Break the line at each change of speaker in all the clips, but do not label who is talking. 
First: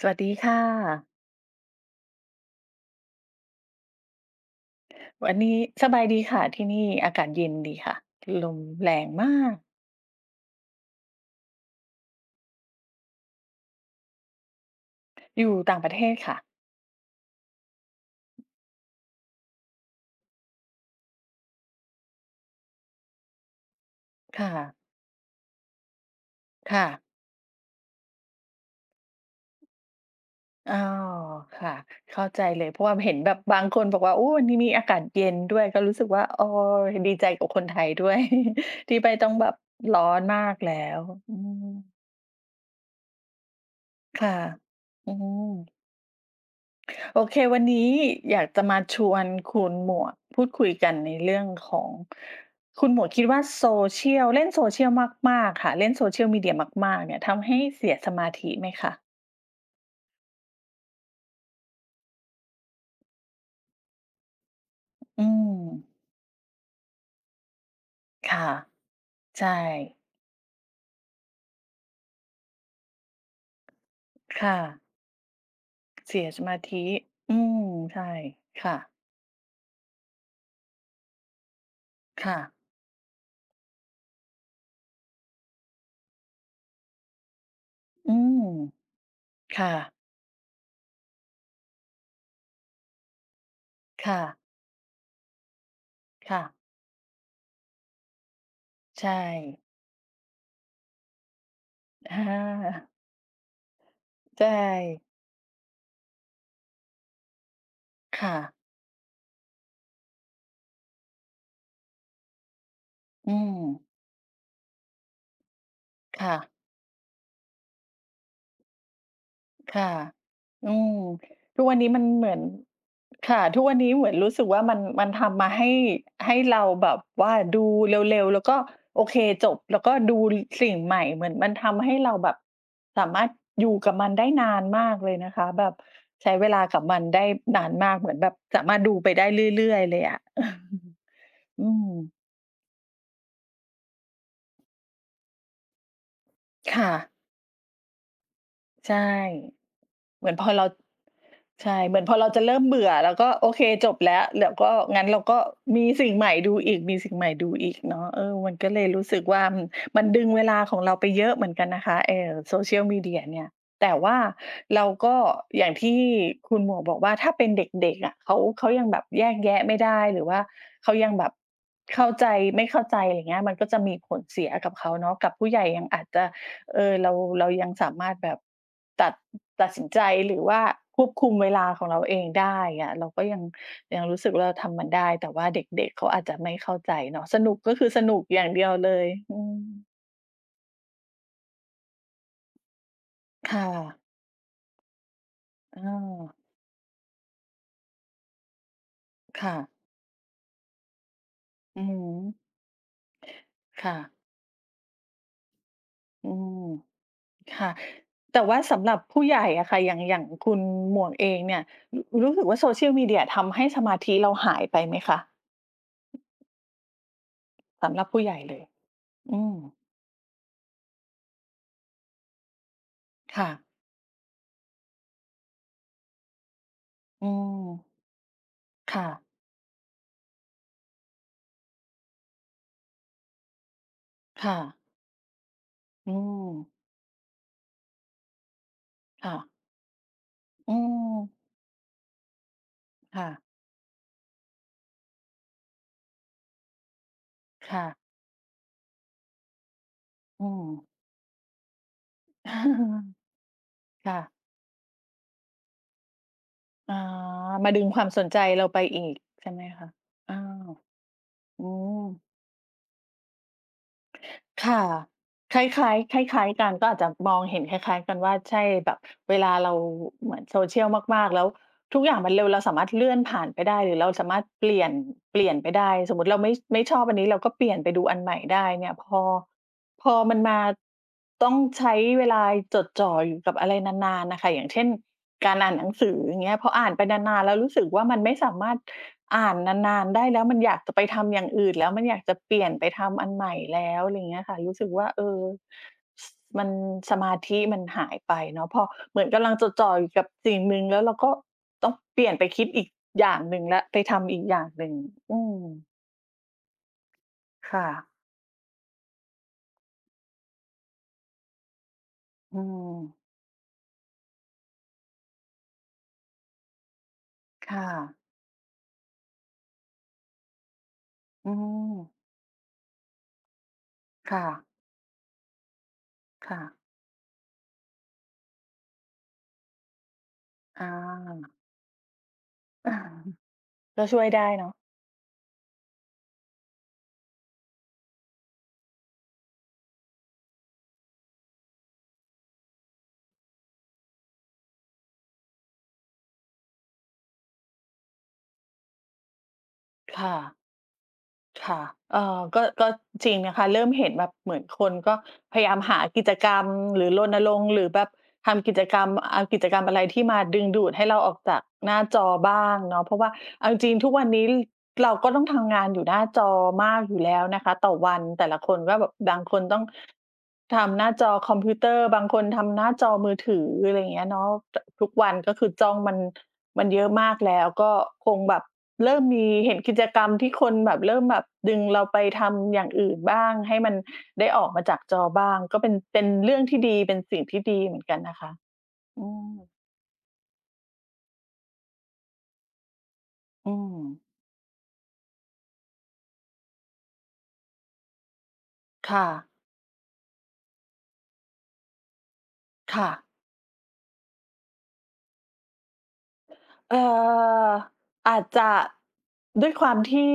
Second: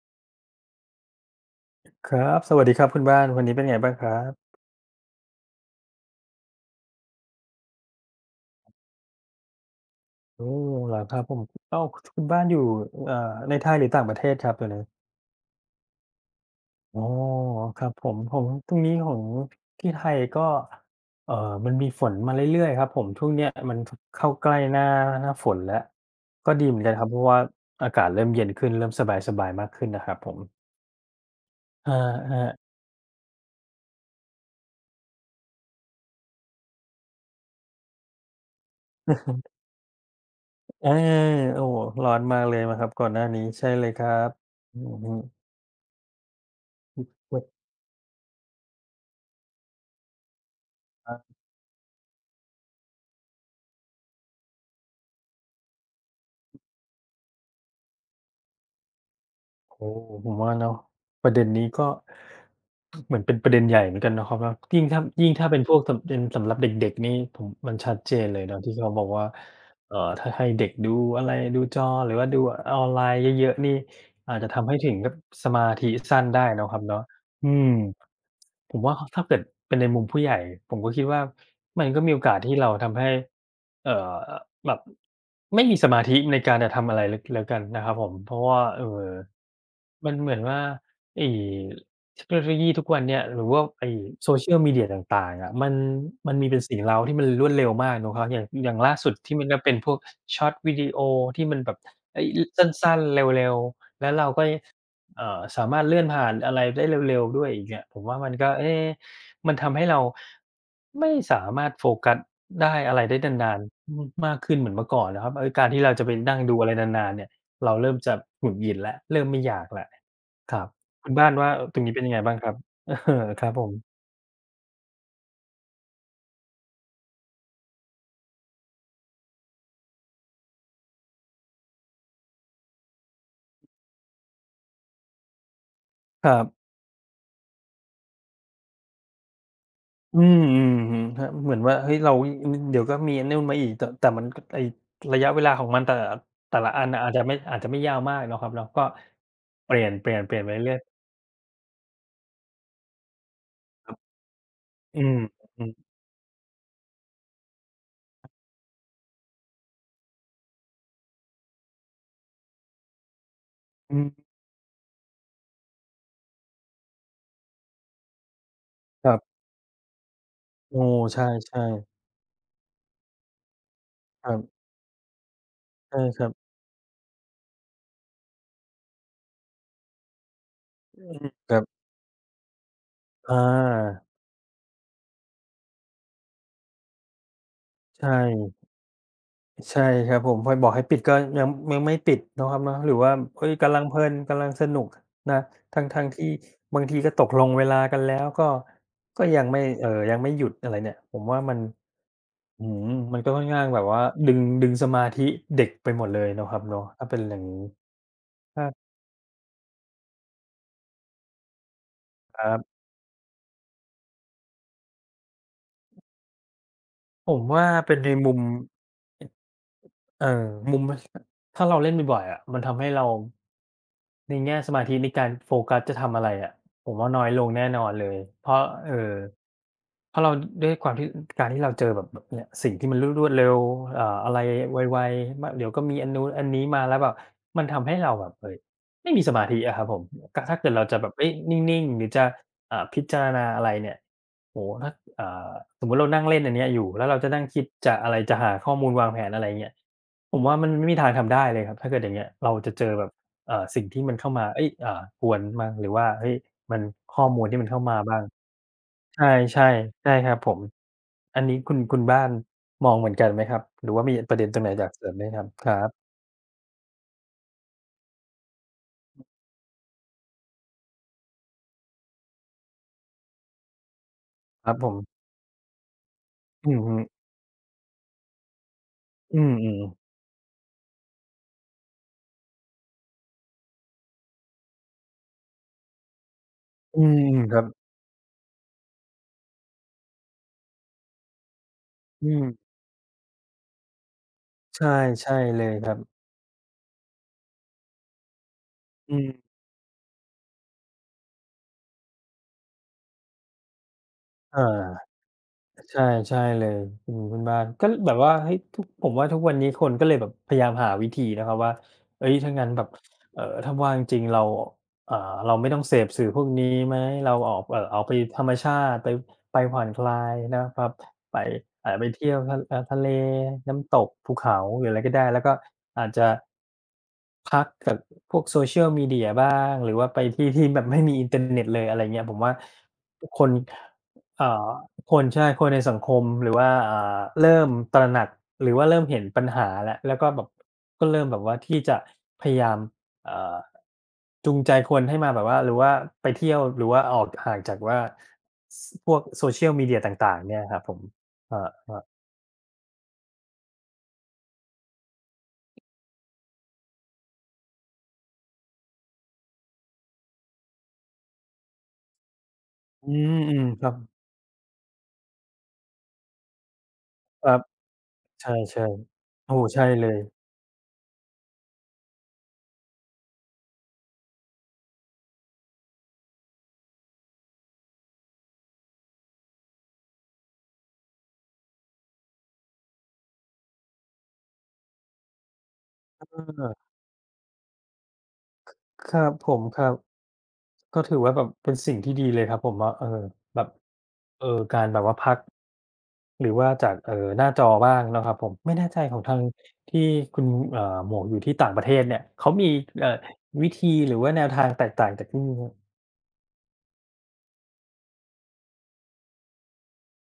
สวัสดีค่ะ
ครับ สวัสดีครับ คุณบ้าน วันนี้เป็นไงบ้างครับ?
วันนี้สบายดีค่ะ ที่นี่อากาศเย็นดีค่ะ ถ ลมแรงมาก
โอ้ เหรอ ครับผม? อ้าว คุณบ้านอยู่ เอ่อ ในไทยหรือต่างประเทศครับตอนนี้?
อยู่ต่างประเทศค่ะ
อ๋อ ครับผม ผม ตรงนี้ของที่ไทยก็ เอ่อ มันมีฝนมาเรื่อย ๆ ครับผม ช่วงเนี้ยมัน ถ เข้า
ค
ใก
่
ล้
ะ
หน้า หน้าฝนแล้ว ก็ดีเห
ค
มือ
่
นกัน
ะ
ครับ เพราะว่าอากาศเริ่มเย็นขึ้น เริ่มสบาย ๆ มากขึ้นนะครับผม
อ้อ ค่ะ
อะ
เข้า
ฮ
ใจ
ะ
เลย เพราะว่า ม เห็นแบบบางคนบอกว่า โอ้ ที่นี่อาการเย็นด้วย ก็รู้สึกว่า อ้อ เห็นดีใจกับคนไทยด้วย ที่ไม
อื
่
อ
ต
ฮ
้องแบ
ึ
บร้อนมากแล้
อา
ว อื
โอ้โฮ!
ม
ร้อนมากเลยไหมครับ ก่อนหน้านี้? ใช่เลยครั
ค่
บ
ะ
อือ
อ
ฮ
ื
ึ
ม โอเค
[unintelligible]
วันนี้อยากจะมาชวนคุณหมวกพูดคุยกันใ
ค
น
รับ
เรื่องของ คุณหมวกคิดว่า โซเชียล เล่นโซเชียลมาก ๆ ค่ะ เล่นโซเชียลมีเดียมาก ๆ เนี่ย ทำให้เสียสมาธิไหมคะ?
โอ้! ผมว่าเนาะ ประเด็นนี้ก็ เหมือนเป็นประเด็นใหญ่เหมือนกันเนาะครับเนาะ ยิ่งถ้า
อื
ยิ่งถ้าเป็นพวก
ม
สำ เป็นสำหรับเด็ก ๆ นี่ผม มันชัดเจ
ค
นเล
่ะ
ยนะ ที่เขาบอกว่า
ใช
เอ่
่
อ ถ้าให้เด็กดูอะไร ดูจอหรือว่าดูออนไลน์เยอะ ๆ นี่ อา
ค
จจะ
่
ทำให้
ะ
ถึงกับสมาธิ
เ
ส
ส
ั
ี
้น
ย
ไ
ส
ด้
มา
เนาะ
ธ
คร
ิ
ับเนาะ
อื
อื
ม
ม
ใช่ ค่
ผม
ะ
ว่า ข ถ้าเกิดเป็นในมุมผู้ใหญ่ ผมก็คิดว่า มันก็มีโอ
ค
ก
่
าส
ะ
ที่เราทำให้ เอ่อ แบบ ไม่มีสมาธิในการจะทำอะไร ล แล้วกันนะครับผ
อื
ม เพรา
ม
ะว่า เอ่อ
ค่ะ
มันเหมือนว่าไอ้เทคโนโลยีทุกวันเนี้ย หรือว่าไอ้
ค่
โซ
ะ
เชียลมีเดียต่าง ๆ อะมัน ม
ค
ั
่
นม
ะ
ีแต่สิ่งเร้าที่มันรวดเร็วมากเนาะครับ อย่าง อย่างล่า
ใช
สุดที่มันจ
่
ะเป็นพวก ชอร์ตวิดีโอ ที่มันแบบ
อ
ไอ้ ล สั
า
้น ๆ เร็ว ๆ แล้วเรา
ใช
ก็ ย
่
เอ่อ สามารถเลื่อนผ่านอะไรได้เร็ว ๆ ด้วยอีกเนี่ย ผมว่า
ค
ม
่
ันก็
ะ
เอ๊ มันทำให้เราไม่สามารถโฟกัสได้ อะไรได้
อื
นาน
ม
ๆ ม มากขึ้นเหมือนเมื่อก่อนนะครับ เอ๊ย การที่เราจะไป
ค่
นั่ง
ะ
ดูอะไรนาน ๆ เนี่ย เราเริ่มจะหงุดหงิดแล้ว เริ่มไม่อยาก
ค
แล้
่
ว
ะ
ครั
อ
บ
ืม
คุณบ้านว่า
ทุกวั
ต
น
ร
น
ง
ี้
นี้เป
มั
็
น
นยังไง
เหม
บ
ื
้า
อ
ง
น
ครับ? เออ
ค่ะ
ครับ
ทุ
ผ
กวัน
ม
นี้เหมือนรู้สึกว่ามัน มันทำมาให้ ให้เราแบบว่าดูเร็ว ๆ แล้วก็โอเคจบ แล้วก็ดู ร สิ่งใหม่ เหมือนมันทำให้เราแบบสามารถอยู่กับมันได้นานมากเลยนะคะ แบบ
ค
ใช
ร
้
ั
เว
บ
ลากับมันได้นานมาก เหมือนแบบสามารถ ดูไปได้เรื่อย ๆ เลยอ
อื
ะ
ม อือ อือฮึ ถ้า เหมือ
อ
น
ื
ว่า เฮ้ย เร
ม
า อุ๊ย อืม เดี๋ยวก็มีอันนู่นมาอีก ต แต่มันก็ ไอ้ระยะเวลาของมันแต่ละ แต่ละ
ค
อั
่
นอะอ
ะ
าจจะไม่ อาจจะไม่ยาวมากเนาะครับเนาะ ก็
ใช่
เปลี่ยน เปลี่ยน
เหม
เ
ื
ป
อ
ล
น
ี่ยน
พ
ไ
อ
ป
เรา
เรื่อย ๆ
ใช่ เหมือนพอเราจะเริ่มเบื่อ เราก็ โอเค จ
ครั
บ
บ
แล้ว แล้วก็
อ
ง
ื
ั้น แล
ม
้วก็
อือ
มีสิ่งใหม่ดูอีก มีสิ่งใหม่ดูอีกเนาะ เออ มันก็เลยรู้สึกว่า อืม มันดึงเวลาของเราไปเยอะเหมือนกันนะคะ เอ่อ โซเชียลมีเดียเนี่ย แต่
อื
ว่
ม
าเราก็ อย่างที่คุณหมวกบอกว่า ถ้าเป็นเด็ก ๆ อะ เขา อ เขาก็ยังคงแบบ
ครับ
แยกแยะไม่ได้หรือว่า
โอ้!
เขายัง
ใช
แบบ
่ ๆ
เข้าใจ ไม่เข้าใจ อะไรเงี้ย มันก็จะมีผล
ครั
เสี
บ
ยกับเขาเนาะ กับผู้ใหญ่ยัง
ใช
อ
่
าจจ
ค
ะ
รับ
เออ เรา เรายังสามารถแบบตัด ตัดสินใจ หรือว่า
อื
คว
อ
บ
ฮ
ค
ึ
ุมเว
ครั
ลา
บ
ของเราเองได้อะ เราก็ยัง ยั
อา
งรู้สึกว่าเราทำมันได้ แต่ว่าเด็ก ๆ เขาอาจจะไม่เข้าใจเนาะ สนุกก็คือส
ใช
นุกอย่าง
่
เดียวเลย อืม
ใช่ครับผม พอไปบอกให้ปิด ก็ยัง ยังไม่ปิดเนาะครับเนาะ หรือว่า อุ๊
ค
ย
่
กำลังเพ
ะ
ลิน กำลังสนุกนะ ท
อ
ั้ง ๆ ที่
า
บางทีก็ตกลงเวลากันแล้ว ก็ ก็ยั
ค
ง
่
ไม่
ะ
เอ่อ ยังไม่หยุด อะไรเนี่ย ผมว่ามัน
อือฮึ
อื้อฮือ มันก็ค่อนข้างแบบ
ค่
ว่า
ะ
ดึง ดึงสมาธิเด็กไปหมดเลย
อื
เนาะครั
ม
บเนาะ ถ้าเป็นอย่างงี
ค
้
่ะ แต่ว่
ถ
า
้า
สำหรับผู้ใหญ่อะค่ะ อย่าง อย่างคุณหมวกเองเนี่ย ร รู้
ค
สึ
ร
ก
ั
ว่าโ
บ
ซเชียลมีเดียทำให้สมาธิเราหายไปไหมคะ?
ผมว่า
ส
เป็
ำ
น
หรั
ใ
บ
น
ผู้
ม
ใ
ุ
หญ่
ม
เลยอะ อืม
เอ่อ มุมมัน ส ถ้าเราเล่นบ่อย ๆ อะ มันทำให้เรา
ค่ะ
ในแง่สมาธิในการโฟกัสจะทำอะไรอะ ผมว่าน้
อ
อ
ื
ยลงแน่
ม
นอนเลย เพราะ เอ่
ค่
อ
ะ
เพราะเรา ด้วยความที่ การที่เราเจอแบบ แบบเนี้ย สิ่งที่มันรวด รวดเร็ว อ่า อะไร
ค่
ไ
ะ
ว ๆ ม เดี๋ยวก็มีอั
อ
น
ื
นู้นอันนี้
ม
มาแล้วแบบมันทำให้เราแบบ เฮ่ย ไม่มี
ค
ส
่
มา
ะ
ธิอะครับผม ก ถ้าเกิ
อ
ด
ื
เราจะแบบ เอ๊
ม
ย นิ่ง ๆ หรือจะ อ่า พิจ
ค
า
่
ร
ะ
ณาอะไรเนี่ย โอ้โฮ! ถ้า อ่า สมมุติเรานั่งเล่นอันเนี้ยอยู่ แล้วเราจะนั่งคิด
ค่
จะ
ะ
อะไร จะหาข้อมูลวางแผน อะไรเงี้ย ผ
อ
ม
ื
ว่ามันไม
ม
่มีทางทำได้เลยครับ ถ้าเกิดอย่างเงี้ย เราจะเจอแบบ เอ่อ สิ่งที่
ค
มั
่
นเข้
ะ
ามา เอ๊ย อ่า กวนมั่งหรือว่า เฮ้ย มัน
อ๋อ
ข้อมูลที่มั
ม
น
า
เข้
ด
า
ึง
มา
ความ
บ้า
ส
ง
นใจเราไปอีก
ใช่
ใช่ไหมคะ?
ๆ ใช่ค
อ
ร
้
ั
า
บผม
ว
อันนี้
อื
คุณ คุณบ้
ม
านมองเหมือนกันไหมครับ? หรือว่ามีอะประเด็น ตรงไห
ค
น
่ะ
อยากเสริมไหมครับ?
คล
ครั
้
บ
าย ๆ คล้าย ๆ กัน ก็อาจจะมองเห็นคล้าย ๆ กันว่า ใช่ แบบเวลาเรา เหมือนโซเชียลมาก ๆ แล้ว ทุกอย่างมันเร็ว เราสามารถเลื่อนผ่านไปได้ หรือเราสามารถเ
ค
ป
รั
ล
บ
ี่
ผ
ยน
ม
เปลี่ยนไปได้ สมมุติเราไม่ ช
อื
ไม
อ
่
ฮ
ช
ึ
อบอันนี้ เราก็เปลี่ยนไปดูอันใหม่ได้เนี่ย พอ
อืม ๆ
พอมันมาต้องใช้เวลาจดจ่ออยู่กับอะไรนาน ๆ น่ะค่ะ อย่างเช่น การอ่านหนังสือ อย่างเงี้ย พออ่าน
อื
ไป
ม
นาน ๆ แล
ค
้ว
รั
ร
บ
ู้สึกว่า มันไม่สามารถอ่านนาน ๆ ได้แล้ว มันอยากจะไปทำอย่างอื่นแล้ว มันอยา
อ
ก
ื
จะเปล
ม
ี่ยนไปทำอันใหม่แล้ว ไรเงี้ยค่ะ รู้
ใช
สึ
่
กว่า เอ
ใช่
อ
เลยครับ
ส มัน สมาธิมันหายไปเนาะ พอ
อื
เหมือน
ม
กำลังจดจ่ออยู่กับสิ่งหนึ่ง แล้วเราก็ต้องเปลี่ยนไปคิดอีกอย่างหนึ่งแล้ว ไปทำอีกอ
อ่
ย
า
่างหนึ่ง อืม
ใช่ ใช่เลย อืม คุณบ้าน
ค่
ก็ ล
ะ
แบบว่า เฮ้ย! ทุก ผมว่าทุกวันนี้คนก็เลยแบบพยายามหาวิธีนะครับว่า เฮ้ย! ถ้า
อื
งั้นแบบ
ม
เอ่อ ถ้าว่างจริงเรา อ่า เราไม่ต้องเสพสื่อพวกนี้ไหม? เราออก
ค
เอ่
่
อ ออกไป
ะ
ธรรมชาติ ไป ไปผ่อนคลายนะครับ ไป
อื
อ่า ไป
ม
เที่ยวทะ อะ ทะเล น้ำตก ภ
ค
ู
่
เขา
ะ
หรืออะไรก็ได้ แล้วก็อาจจะ
ค่ะ
พักกับพวกโซเชียลมีเดียบ้าง หรือว่าไปที่ ๆ แ
อ
บบ ไม่มี อินเตอร์
า
เน็ตเลย อะไรเงี้ย ผมว่าทุกคน
ก็ช่วยได
อ
้
่
เน
า
าะ
ทุกคน ใช่ คนในสังคม หรือว่า อ่า เริ่มตระหนัก หรือว่าเริ่มเห็นปัญหาแล้ว แล้วก็แบบก็เริ่มแบบว่า ที่จะพยายาม อ่า จูงใจคนให้มาแบบว่า หรือว่าไปเที่ยว หรือว่าออกห่างจากว่า ส พวกโซเชียลมีเดียต
ค
่
่
าง ๆ
ะ
เนี่ยครับผม อ
ค่ะ
า ๆ
เอ่อ ก็ ก็จริงนะคะ เริ่มเห็นแบบเหมือนคนก็พยายามหากิจกรรม หรือรณรงค์ หรือแบบทำกิจกรรม เอากิจกรรมอะไรที่มาดึงดูดให้เราออกจากหน้าจอบ้างเนา
อ
ะ
ื
เพราะว่า
ม
เอาจ
ๆ คร
ร
ั
ิ
บ
งทุกวันนี้ เราก็ต้องทำงานอยู่หน้าจอมากอยู่แล้ว
ครั
น
บ
ะคะต่อวัน แ
ใ
ต่ละค
ช
น
่
ว่า แบบบาง
ๆ โอ้
ค
โ
น
ฮ
ต
ใช
้อ
่
ง
เลย
ทำหน้าจอคอมพิวเตอร์ บางคนทำหน้าจอมือถือ อะไรอย่างเงี้ยเนาะ ต ทุกวัน ก็คือจ้องมัน มันเยอะมากแล้ว ก็คงแบบเริ่มมีเห็นกิจกรรมที่คนแบบ เริ่มแบบดึงเราไปทำอย่างอื่นบ้าง ให้มันได้ออกมาจากจอบ้าง ก็เป็น เป็นเรื่องท
เออ
ี่ดี เป็นสิ่งที่ดีเหมือนกันนะคะ
ค คร
อ
ั
ื
บผม
ม
ครับ ก็ถือว่าแบบเป็นสิ่งที่ดีเลยครับ ผมว่า เออ แบบ
อืม
เออ การแบบว่าพัก หรือว่าจาก เอ่อ หน้าจอบ้างนะครับผม ไม่แน่ใจ
ค
ขอ
่
งทาง
ะ
ที่คุณ เอ่อ หมวกอยู่ที่ต่างประเทศเนี่ย เขามี
ค
เอ
่
่อ
ะ
วิธีหรือว่าแนวทางแตกต่างจากที่นี่ไหม?
เอ่อ อาจจะ ด้วยความที่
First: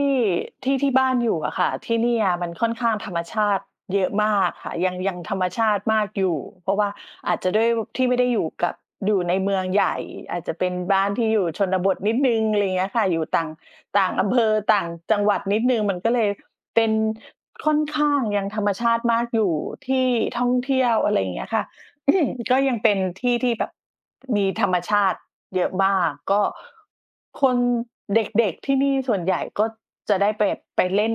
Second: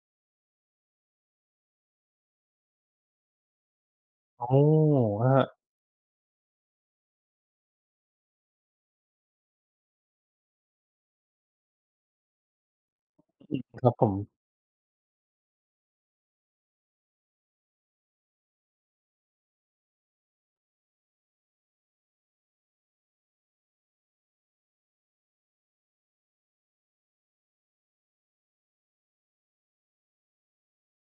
ที่ ที่บ้านอยู่อะค่ะ ที่เนี่ยมันค่อนข้างธรรมชาติเยอะม
โ
า
อ้
กค่ะ ยัง ยัง
ฮ
ธ
ะ
รรมชาติมากอยู่ เพราะว่าอาจจะด้วย ว ที่ไม่ได้อยู่กับ อยู่ในเมืองใหญ่ อาจจะเป็นบ้านที่อยู่ชนบทนิดหนึ่ง อะไรเงี้ยค่ะ อยู่ต่าง
อืม ครับ
ต
ผ
่าง
ม
อำเภอ ต่างจังหวัดนิดหนึ่ง มันก็เลยเป็นค่อนข้างยังธรรมชาติมากอยู่ ที่ท่องเที่ยว อะไรอย่างเงี้ยค่ะ ก็ยังเป็นที่ที่แบบมีธรรมชาติเยอะมาก ก็ คน เด็ก ๆ ที่นี่ส่วนใหญ่ก็จะได้แบบไปเล่น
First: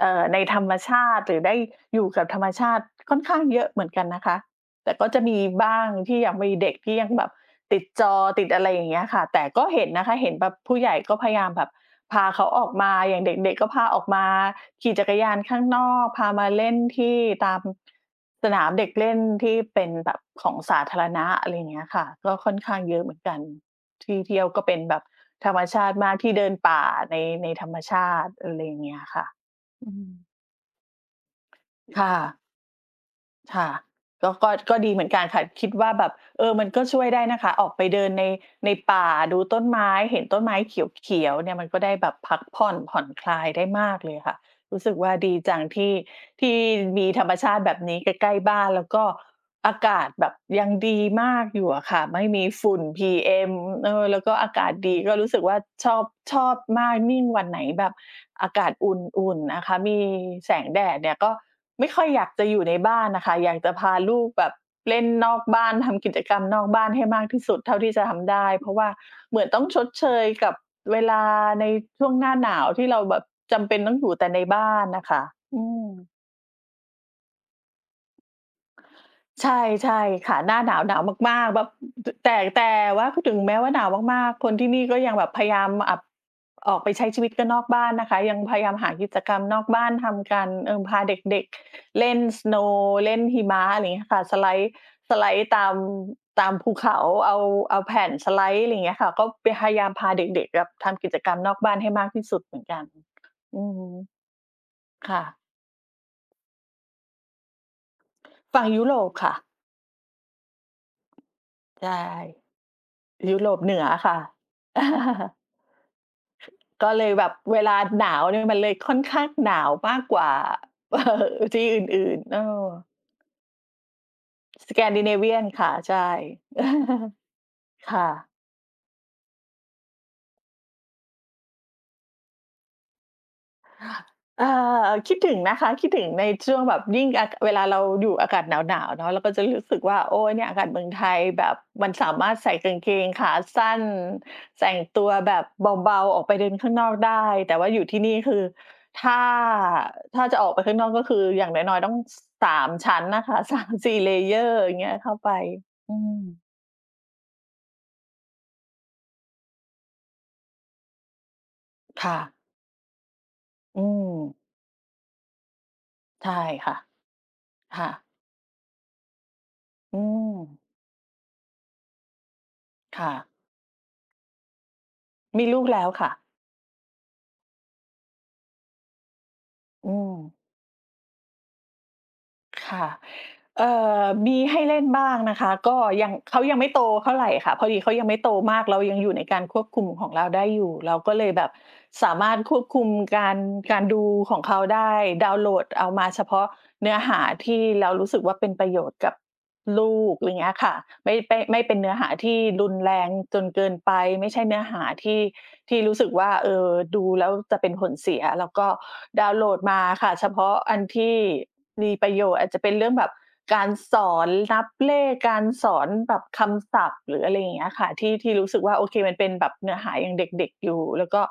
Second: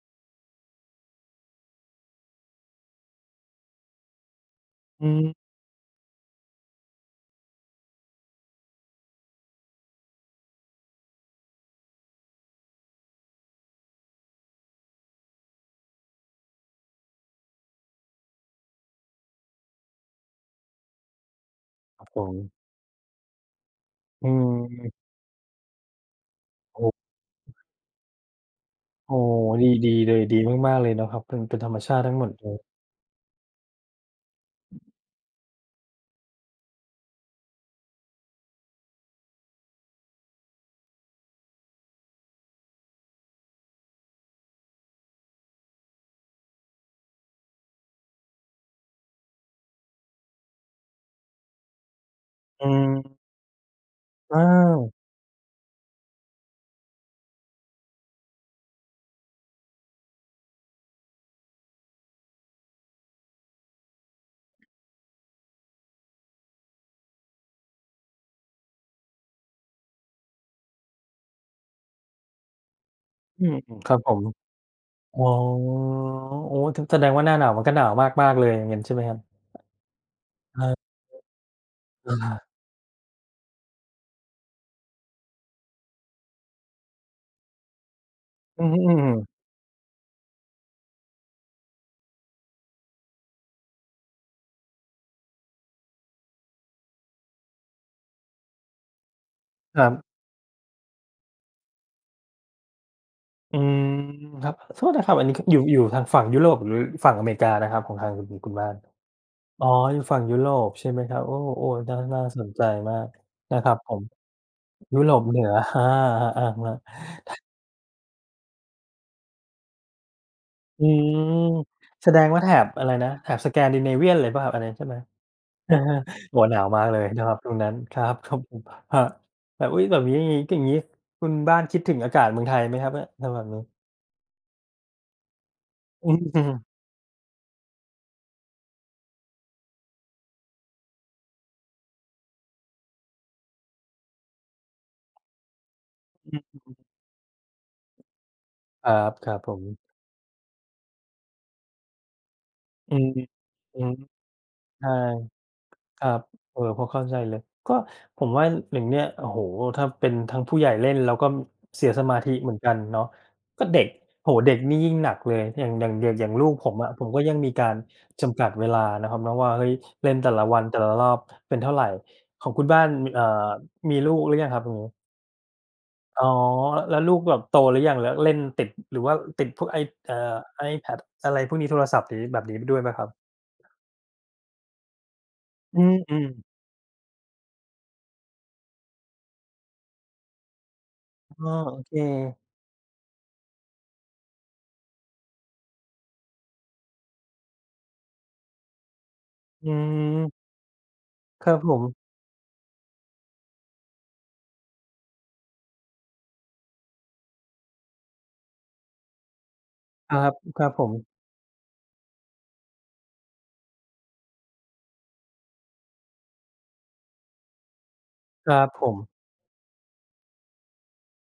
เอ่อ ในธรรมชาติ หรือได้อยู่กับธรรมชาติค่อนข้างเยอะเหมือนกันนะคะ แต่
อ
ก
ื
็จะ
ม
มีบ้างที่ยังมีเด็กที่ยังแบบติดจอ ติดอะไรอย่างเงี้ยค่ะ แต่ก็เห็นนะคะ เห็นแบบผู้ใหญ่ก็พยายามแบบพาเขาออกมา อย่างเด็ก ๆ ก็พาออกมาขี่จักรยานข้างนอก พามาเล่นที่ตามสนามเด็กเล่น ที่เป็นแบบของสาธารณะ อะไรอย่างเงี้ยค
คร
่
ั
ะ
บผ
ก็
ม
ค่อนข้างเยอะเหมือนกัน ที่
อื
เที่ยวก็เป็น
ม
แบบธรรมชาติมาก ที่เดินป
โอ
่า
้โ
ใน ใน
ฮ
ธรรมชาติ อะไรอย่างเงี้ย
โอ้
ค่ะ
โฮ ดี
อ
ดี
ื
เลย
ม
ดีมาก ๆ เลยเนาะครับ เป็น เป็นธรรมชาต
ค
ิ
่
ทั้งหมด
ะ
เลย
ค่ะ ก็ ก็ ก็ดีเหมือนกันค่ะ คิดว่าแบบ เออ มันก็ช่วยได้นะคะ ออกไปเดินใน ในป่า ดูต้นไม้ เห็นต้นไม้เขียว ๆ เนี่ย มันก็ได้แบบพักผ่อน ผ่อนคลาย ได้มากเลยค่ะ รู้สึกว่าดีจังที่ ที่มีธรรมชาติแบบนี้ใกล้ ๆ บ้าน แล้วก็อากาศแบบยังดีมากอยู่อะค่ะ ไม่มี
อ
ฝ
ื
ุ่น
ม
PM เออ แล้วก็
อ้า
อากาศ
ว
ดี ก็รู้สึกว่าชอบ ชอบมาก ยิ่งวันไหนแบบอากาศอุ่น ๆ นะคะ มีแสงแดดเนี่ย ก็ไม่ค่อยอยากจะอยู่ในบ้านน่ะค่ะ อยากจะพาลูกแบบเล่นนอกบ้าน ทำกิจกรรมนอกบ้านให้มากที่สุดเท่าที่จะทำได้ เพราะว่าเหมือนต้องชดเชยกับเวลาในช่วงหน้าหนาว ที่เราแบบ
อืม
จำ
อ
เ
ื
ป็
อ
น
ค
ต
ร
้อ
ั
ง
บ
อย
ผ
ู่
ม
แต่ในบ้านน่ะค
อ๋
่
อ
ะ อืม
โอ้ ถึง แสดงว่าหน้าหนาวมันก็หนาวมาก ๆ เลย งั้นใช่ไหมครับ?
ใช่ ใช่ค่ะ หน้
ค
า
รั
หน
บ
าว หนาวมาก ๆ แบบ ต
อ
แต่
า
แต่ว่าพูดถึงแม้ว่าหนาวมาก ๆ คนที่นี่ก็ยังแบบพยายามมาอับ ออกไปใช้ชีวิตกันนอกบ้านนะคะ ยังพย
อื
าย
อ
าม
ฮึ
หากิจ
ๆ
กรรมนอกบ้านทำกัน อืม พาเด็ก ๆ เล่น สโนว์ เล่นหิมะ อะไรงี้ค่ะ สไลด์ สไลด์ตาม ตามภูเขา เอา เอาแผ่นสไลด์ ไรเงี้ยค่ะ ก็ไป พย
ค
าย
รั
าม
บ
พาเด็ก ๆ แบบทำกิจกรรมนอกบ้านให้มากที่สุดเหมือนกัน
อื
อื
ม
อ
ครับ ขอโทษนะคร
ค
ับ
่
อันนี้
ะ
ค อยู่ อยู่ทางฝั่งยุโรป หรือฝั่งอเมริกานะครับ ของทางคุณ คุณ คุณ
ฝั
บ
่
้
ง
าน?
ยุโรปค่ะ
อ๋อ อยู่ฝั่งยุโรป ใช่ไหมครับ โอ้
ใช
ๆ
่
น่า น่าสนใจมาก
ยุโร
น
ป
ะค
เ
ร
หนื
ับ
อ
ผม
ค่ะ
ยุโรปเหนือ ฮา
ก็เลยแบบเวลาหนาวเนี่ย อ มันเลยค่อนข้างหนาวมากกว่า
อืม
ที่อ
แ
ื
ส
่
ด
น
ง
ๆ เอ
ว่
อ
าแถบ อะไรนะ แถบ Scandinavian เลยเปล่าครับ อันนี้ใช่ไหม?
Scandinavian ค่ะ ใช่
โอ้โฮ หนาวมากเลยเนาะครับตรงนั้น
ค
ค
่
รับ
ะ
ผม ครับ แบบ อุ๊ย! แบบงี้นี่ อย่างงี้คุณบ้านคิดถึงอากาศเมืองไทยไหมครับเนี่ย ถ้าแบบนี้?
อา คิดถึงนะคะ คิดถึ
อื
ง
อ
ในช่วงแบบยิ่ง อะ เวลาเราอยู่อากาศหนาว ๆ เนาะ แล้วก็จะรู้สึกว่า โอ๊ย เนี่ยอากาศเมืองไทยแบบมันสามารถใส่กางเกงขาสั้น แต่งตัวแบบเบา ๆ ออก
อ
ไปเดินข้า
ื
ง
ม
นอกได้ แต่ว่าอยู่ที่นี่คือ
ครั
ถ
บ
้า
ครับผม
ถ้าจะออกไปข้างนอก ก็คืออย่างน้อย ๆ ต้อง ส 3 ช
อื
ั้น
ม
น่ะค่ะ 3
อือ
ส
ฮ
ี่
ึ
layer อย่าง
ใ
เ
ช
งี
่
้ย เข้าไป อื
ครับ
ม
เอ่อ พอเข้าใจเลย ก็ผมว่าอย่างเงี้ย โอ้โฮ ถ้าเป็นทางผู้ใหญ่เล่นเราก็ ม เสียส
ค
ม
่
าธ
ะ
ิเหมือนกันเนาะ ก็เ
อ
ด
ื
็ก โอ
ม
้โฮ เด็กนี่ยิ่งหนักเลย อย่าง อย่าง อย่าง อ
ใ
ย
ช
่าง
่
ลูกผ
ค่ะ
มอะ ผมก็ยังมีกา
ค
ร
่ะ
จำกัดเวลาเนาะครับเนาะว่า เฮ้ย
อื
เล่นแต่ละวั
ม
น แต่ละรอบเป็นเท่าไร ของคุณบ้าน
ค
ม
่
ี อ่า
ะ
มีลูกหรือยังครับตรงนี้?
มีลูกแล้วค่ะ
อ๋อ อ แล้วลูกแบบโตหรือยัง? แล้วเล่นติด หรือว่าติดพวก i
อื
เอ่
ม
อ iPad อะไรพวกนี้ โทรศัพท์เดี๋ยวนี้ แบบนี้
ค
ด้วย
่
ไห
ะ
มครับ?
เอ่อ มีให้เล่นบ้างนะคะ ก
อ
็
ื
ยัง
ม
เข
ๆ
ายังไม่โตเท่าไรค่ะ พอดีเขายังไม่โตมาก เรายังอยู่ในการควบคุมของเราได้อยู่ เราก็เลย
อ
แบ
้อ
บ
โอเค
สามารถควบคุมการ การดูของเขาได้ ดาวน์โหลดเอามาเฉพาะเนื้อหาที่เรารู้สึกว่า เป็นประโยชน์กับ
อื
ลูก ไ
ม
รเงี้ยค่ะ ไม่ ไป้
ครั
ไม
บ
่
ผ
เป็นเ
ม
นื้อหาที่รุนแรงจนเกินไป ไม่ใช่เนื้อหาที่ ที่รู้สึกว่า เออ ดูแล้วจะเป็นผลเสีย เราก็ดาวน์โหลดมาค่
ค
ะ
รั
เฉ
บ
พาะ
ครับ
อั
ผ
นท
ม
ี่มีประโยชน์ อาจจะเป็นเรื่องแบบการสอนนับเลข การสอนแบบคำศัพท์ หรืออะไรอย่างเงี้ยค่ะ ที่ ที่รู
ค
้
ร
สึ
ั
ก
บ
ว่า โ
ผ
อเค
ม
มันเป็นแบบเนื้อหายังเด็ก ๆ อยู่ แล้วก็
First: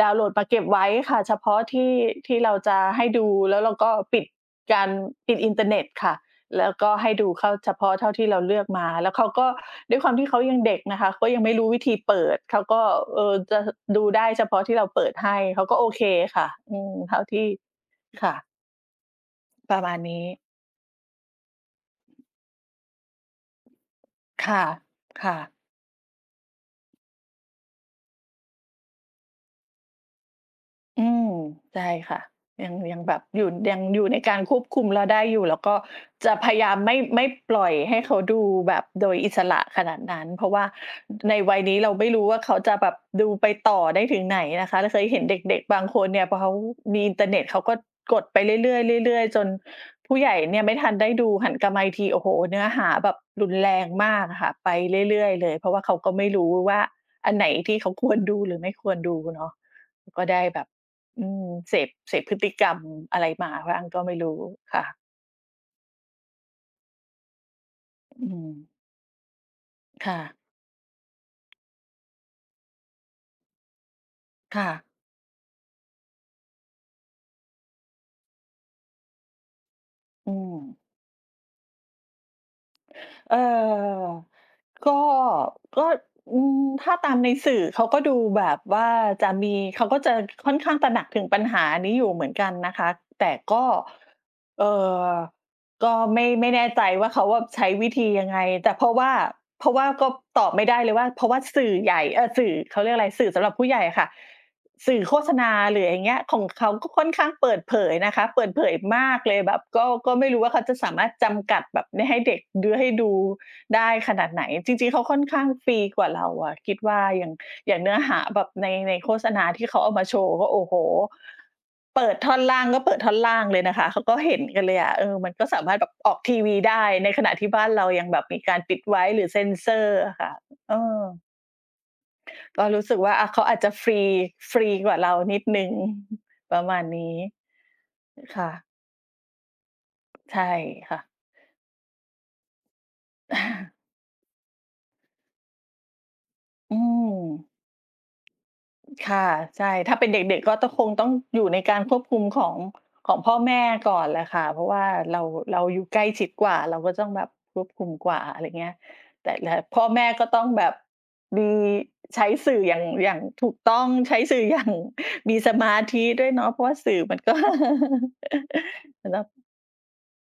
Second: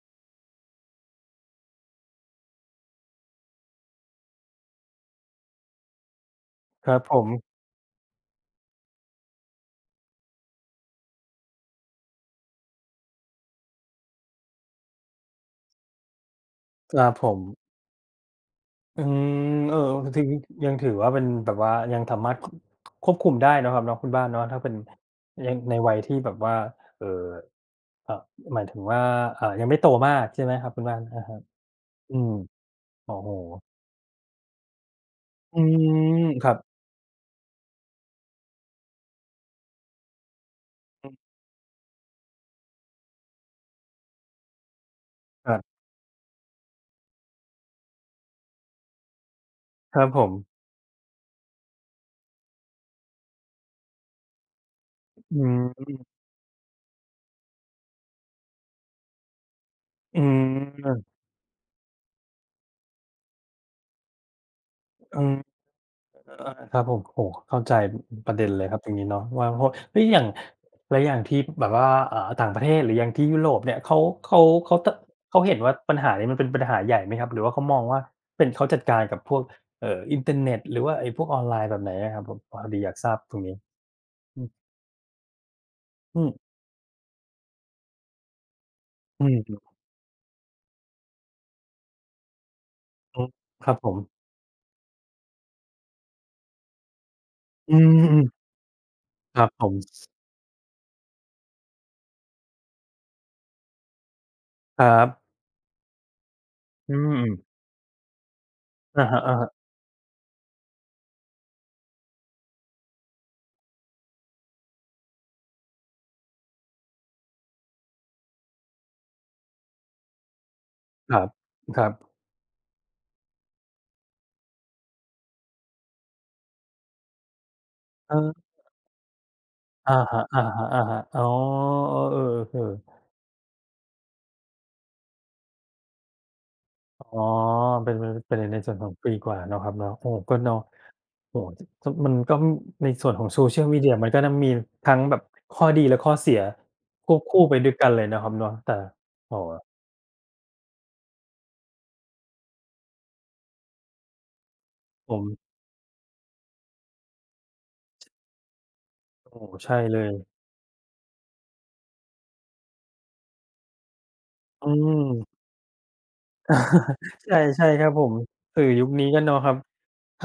ดาวน์โหลดมาเก็บไว้ค่ะ เฉพาะที่ ที่เราจะให้ดู แล้วเราก็ปิดการ ปิดอินเตอร์เน็ตค่ะ แล้วก
คร
็
ับ
ให้
ผ
ดู
ม
เข้าเฉพาะเท่าที่เราเลือกมา แล้วเขาก็ ด้วยความเขายังเด็กนะคะ ก็ยังไม่รู้วิธีเปิด เขาก็ เออ จะ ห ดูได้เฉพาะที่เราเปิดให้ เขาก็โอเคค่ะ อื
ค
ม
รั
เ
บ
ท่า
ผ
ที่
ม
ค่ะ
อืม เ
ป
ออ
ระมาณ
ม
น
ถึ
ี้
ง ยังถือว่าเป็นแบบว่า ยังสามารถ ค ค ควบคุมได้เนาะครับเนาะ คุณบ้านเนาะ
ค
ถ
่
้า
ะ
เป็น
ค่ะ
ยัง ในวัยที่แบบว่า เอ่อ อ หมายถึงว่า อะ ยังไม่โตมาก ใช่ไหมครับคุณบ้าน?
อื
อะ
ม
ฮะ
ใช่ค
อื
่ะ
ม
ยัง ยัง
โอ
แ
้
บบ
โฮ
อยู่ ยังอยู่ในการควบคุมเราได้อยู่ แ
อ
ล
ื
้วก็
ม
จะ
ค
พ
รั
ย
บ
ายามไม่ ไม่ปล่อยให้เขาดูแบบโดยอิสระขนาดนั้น เพราะว่า
อืม
ในวัยนี้เราไม่รู้ว่า เขาจะแบบดูไปต่อได้ถึงไหนนะคะ เราเคยเห็นเ
คร
ด
ั
็
บ
ก ๆ บางคนเนี่ย พอเขามีอินเตอร์เน็ต เขาก็กดไปเรื่อย ๆ ๆ ๆ จน
ครับ
ผู้
ผ
ใหญ่
ม
เนี่ยไม่ทันได้ดู หันกลับมาอีกที โอ้โฮ! เนื้อหาแบบรุนแรงมากอะค่ะ ไปเรื่อย
อื
ๆ เลย เพราะว่าเขา
ม
ก็ไม่รู้ว่า อันไหนที่เขาควรดู หรือไม่ควรดูเนาะ
อื
ก็ได
ม
้แบบ
ครับ
อืม เสพ เสพพฤติกรรมอะไรมาบ้างก็ไม่รู้ค่ะ
อืม อะ ครับผม โอ้โฮ เข้าใจ อ อื
อ
อ
ื
ประเด็นเลย
ม
ครับ ตรงนี้เนาะว่า ว่า เฮ้ย
ค่
อย่าง
ะ
แล้วอย่างที่แบบว่า อ่า ต่างประเทศ หรืออย่างที่ยุโรปเนี่ย เขา เขา
ค่
เข
ะ
า ต เขาเห็นว่าปัญหานี้มันเป็นปัญหาใหญ่ไหมครับ? หรือว่าเขามองว่าเป็น เขาจัดการกับพวก เอ่อ อินเต
อื
อร์เน็ตหร
ม
ือว่าไอ้พวกออนไลน์ แบบไหนอะครับ? แบบพอดีอยากทราบ
เ
ต
อ
ร
อ
งนี้ อือ
ก็ ก็
อื
อ
ม
ืม ถ้าตามในสื่อเขาก็ดูแบบว่า
อื
จะ
อ
มี
ฮึ
เขาก็จะค่อนข้างตระหนักถึงปัญหานี้อยู่เหมือนกันนะคะ
อื
แต
ม
่ก็
ครับผม
เอ่อ ก็ไม่ ไม่แน่ใจว่า เขาอะใช้
อื
วิธียั
ม ๆ
งไง แต่เพราะว่า
ครับ
เ
ผ
พรา
ม
ะว่าก็ตอบไม่ได้เลยว่า เพราะว่าสื่อใหญ่ เออ สื่อ เขาเรียกอะไร สื่อสำหรับผู้ใหญ่อะค่ะ
คร
ส
ั
ื่อโฆ
บ
ษณา หรืออะไรอย่างเงี้ย ของเขาก็
อื
ค่อนข้าง
ม
เปิดเผยนะคะ เปิดเผย
อ
ม
ะ
า
ฮ
ก
ะ
เลย
ๆ
แบบก็ ก็ไม่รู้ว่าเขาจะสามารถจำกัดแบบไม่ให้เด็กดู ให้ดูได้ขนาดไหน จริง ๆ เขาค่อนข้างฟรีกว่าเราอะ คิดว่าอย่าง อย่างเนื้อหาแบบใน ในโฆษณาที่เขาเอามาโชว์ก็ โอ้โฮ
ครับ ครั
เป
บ
ิดท่อนล่างก็เปิดท่อนล่างเลยนะคะ เขาก็เห็นกันเลยอะ เออ มันก็สามารถแบบออกทีวีได้ ในขณะที่บ้านเรายังแบบม
เออ
ีการปิดไว้หรือเซนเซอร
อะ
์อ
ฮ
ะ
ะ
ค่ะ เอ
ๆ ๆ อ
อ
๋อ อ๋อ เออ
ก็
ๆ
ร
ๆ
ู้สึกว่า อะ เขาอาจจะฟรี ฟรีกว่าเรานิดหนึ่ง ประมาณน
อ๋
ี้
อ เป็น เป็น เป็น
ค
ใน
่
ใน
ะ
ส่วนของปีกว่าเนาะครับเนาะ โอ้โฮ ก
ใ
็
ช่
เนาะ
ค่ะ
โอ้โฮ ส มันก็ในส่วนของโซเชียลมีเดียมันก็นะ มีทั้งแบบข้อดีและข้อเสีย
อื
ควบคู่
ม
ไปด้วยกันเลยเนาะครับเนาะ แต่
ค่ะ
โอ้โฮ
ใช่ ถ้าเป็นเด็ก ๆ ก็ต้อง คงต้องอยู่ในการควบคุมของ ของพ่อแม่ก่อนแหละค่ะ เพราะว่าเ
ผ
รา
ม
เราอยู่ใกล้ชิดกว่า เราก็ต้องแบบควบคุมกว่า อะไรเงี้ย แต่
โอ้โ
และ
ฮ! ใช่
พ่อ
เล
แม่ก็
ย
ต้องแบบมีใช้สื่ออย่าง อย่างถูกต้อง ใช้สื่อ อย่า
อื
ง
ม
มีสมาธิด้วยเนาะ เพราะว่าสื่อมัน ก็
ใช่ ๆ ครับผม สื่อยุคนี
ส
้
ำ
ก
หร
็
ับ
เนาะครับ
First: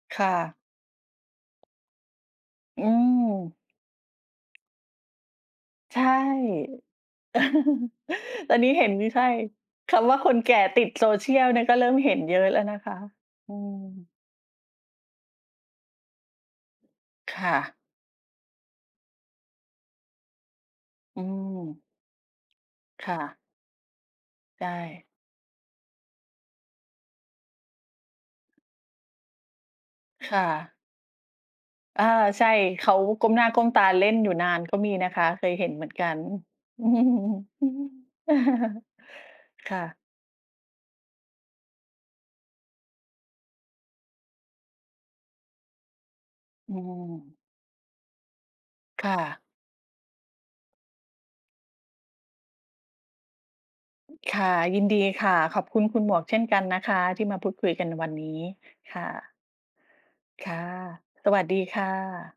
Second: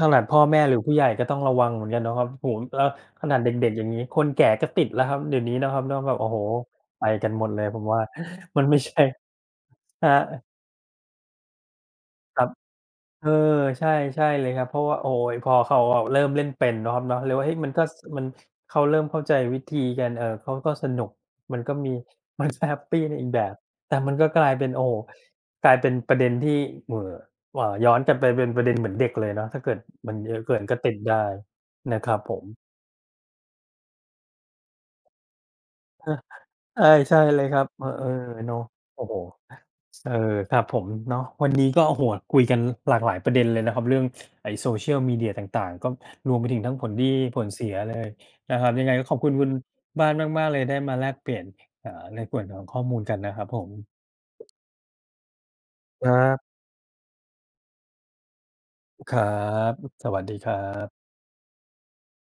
ขน
ค
าด
่
พ่อแ
ะ
ม่หรือผู้ใหญ่ก็ต้องระวังเหมือนกันเนาะครับ โอ้โฮ แ
อ
ล้
ื
วขนาดเ
ม
ด็ก ๆ อย่างงี้ คนแก่ก็ติดแล้วครับ เดี๋ยวนี้เนาะครับเน
ใ
า
ช
ะ
่
แบบ โอ้โฮ ไปกันหมดเลย ผมว่า
ตอ
ม
น
ัน
นี้
ไม่
เห็
ใ
น
ช่
อยู่ ใช่ ค
คร
ำ
ั
ว่าคน
บ
แก่ติดโซเชียลเนี่ย ก็เริ่มเห็นเยอ
คร
ะ
ับ
แล้วนะคะ
เออ
อื
ใช่
ม
ใช่เลยครับ เพราะว่า โอ๊ย พอข่าวออกเริ่มเล่นเป็นเนาะครับเนาะ เล
ค
ยว่า
่
เฮ้ย มั
ะ
นก็ ส มัน เขาเริ่มเข้าใจวิธีกัน เออ เขาก็สนุก
อื
มันก็
ม
มี มัน ส แฮปปี
ค
ใน
่
อีก
ะ
แบบ แต่มันก็กลาย
ใ
เ
ช
ป็น โอ้โฮ
่
กลายเป็นประเด็นที่ เหว่อ หว่า ย้อนกันไปเป็นประเด็น เหมือนเด็กเลยเนาะ ถ้าเกิดมัน
ค
เยอ
่
ะเกิน
ะ
ก็ติดได้น
อ
ะ
า
ครับผ
ใช
ม
่ เขาก้มหน้าก้มตาเล่นอยู่นาน ก็มีนะคะ เคยเห็นเหมือนกัน
ใช่ ใช่เลยครับ เออ ๆ เนาะ โอ้โฮ
ค่ะ
เออ ครับผมเนาะ วันนี้ ก็ โอ้โฮ คุยกันหลากหลายประเด็นเลยนะครับ เรื่อง ไอ้โซเชียลมีเดียต่าง ๆ ก็รวมไปถึง
อ
ทั
ื
้งผลดี
ม
ผลเสียเลยนะครับ ยังไงก
ค
็
่
ขอบคุณ
ะ
คุณบ้านมาก ๆ เลย ได้มาแลกเปลี่ยน อ่า ในส่วนของข้อมูลกันนะครับผม
ค่ะ ยินดีค่ะ ขอบคุณคุณ
ค
หม
ร
วกเช่
ับ
นกันนะคะที่มาพูดคุยกันในวันนี้ ค่
ครั
ะ
บ สวัสดี
ค
คร
่
ั
ะ
บ
สวัสดีค่ะ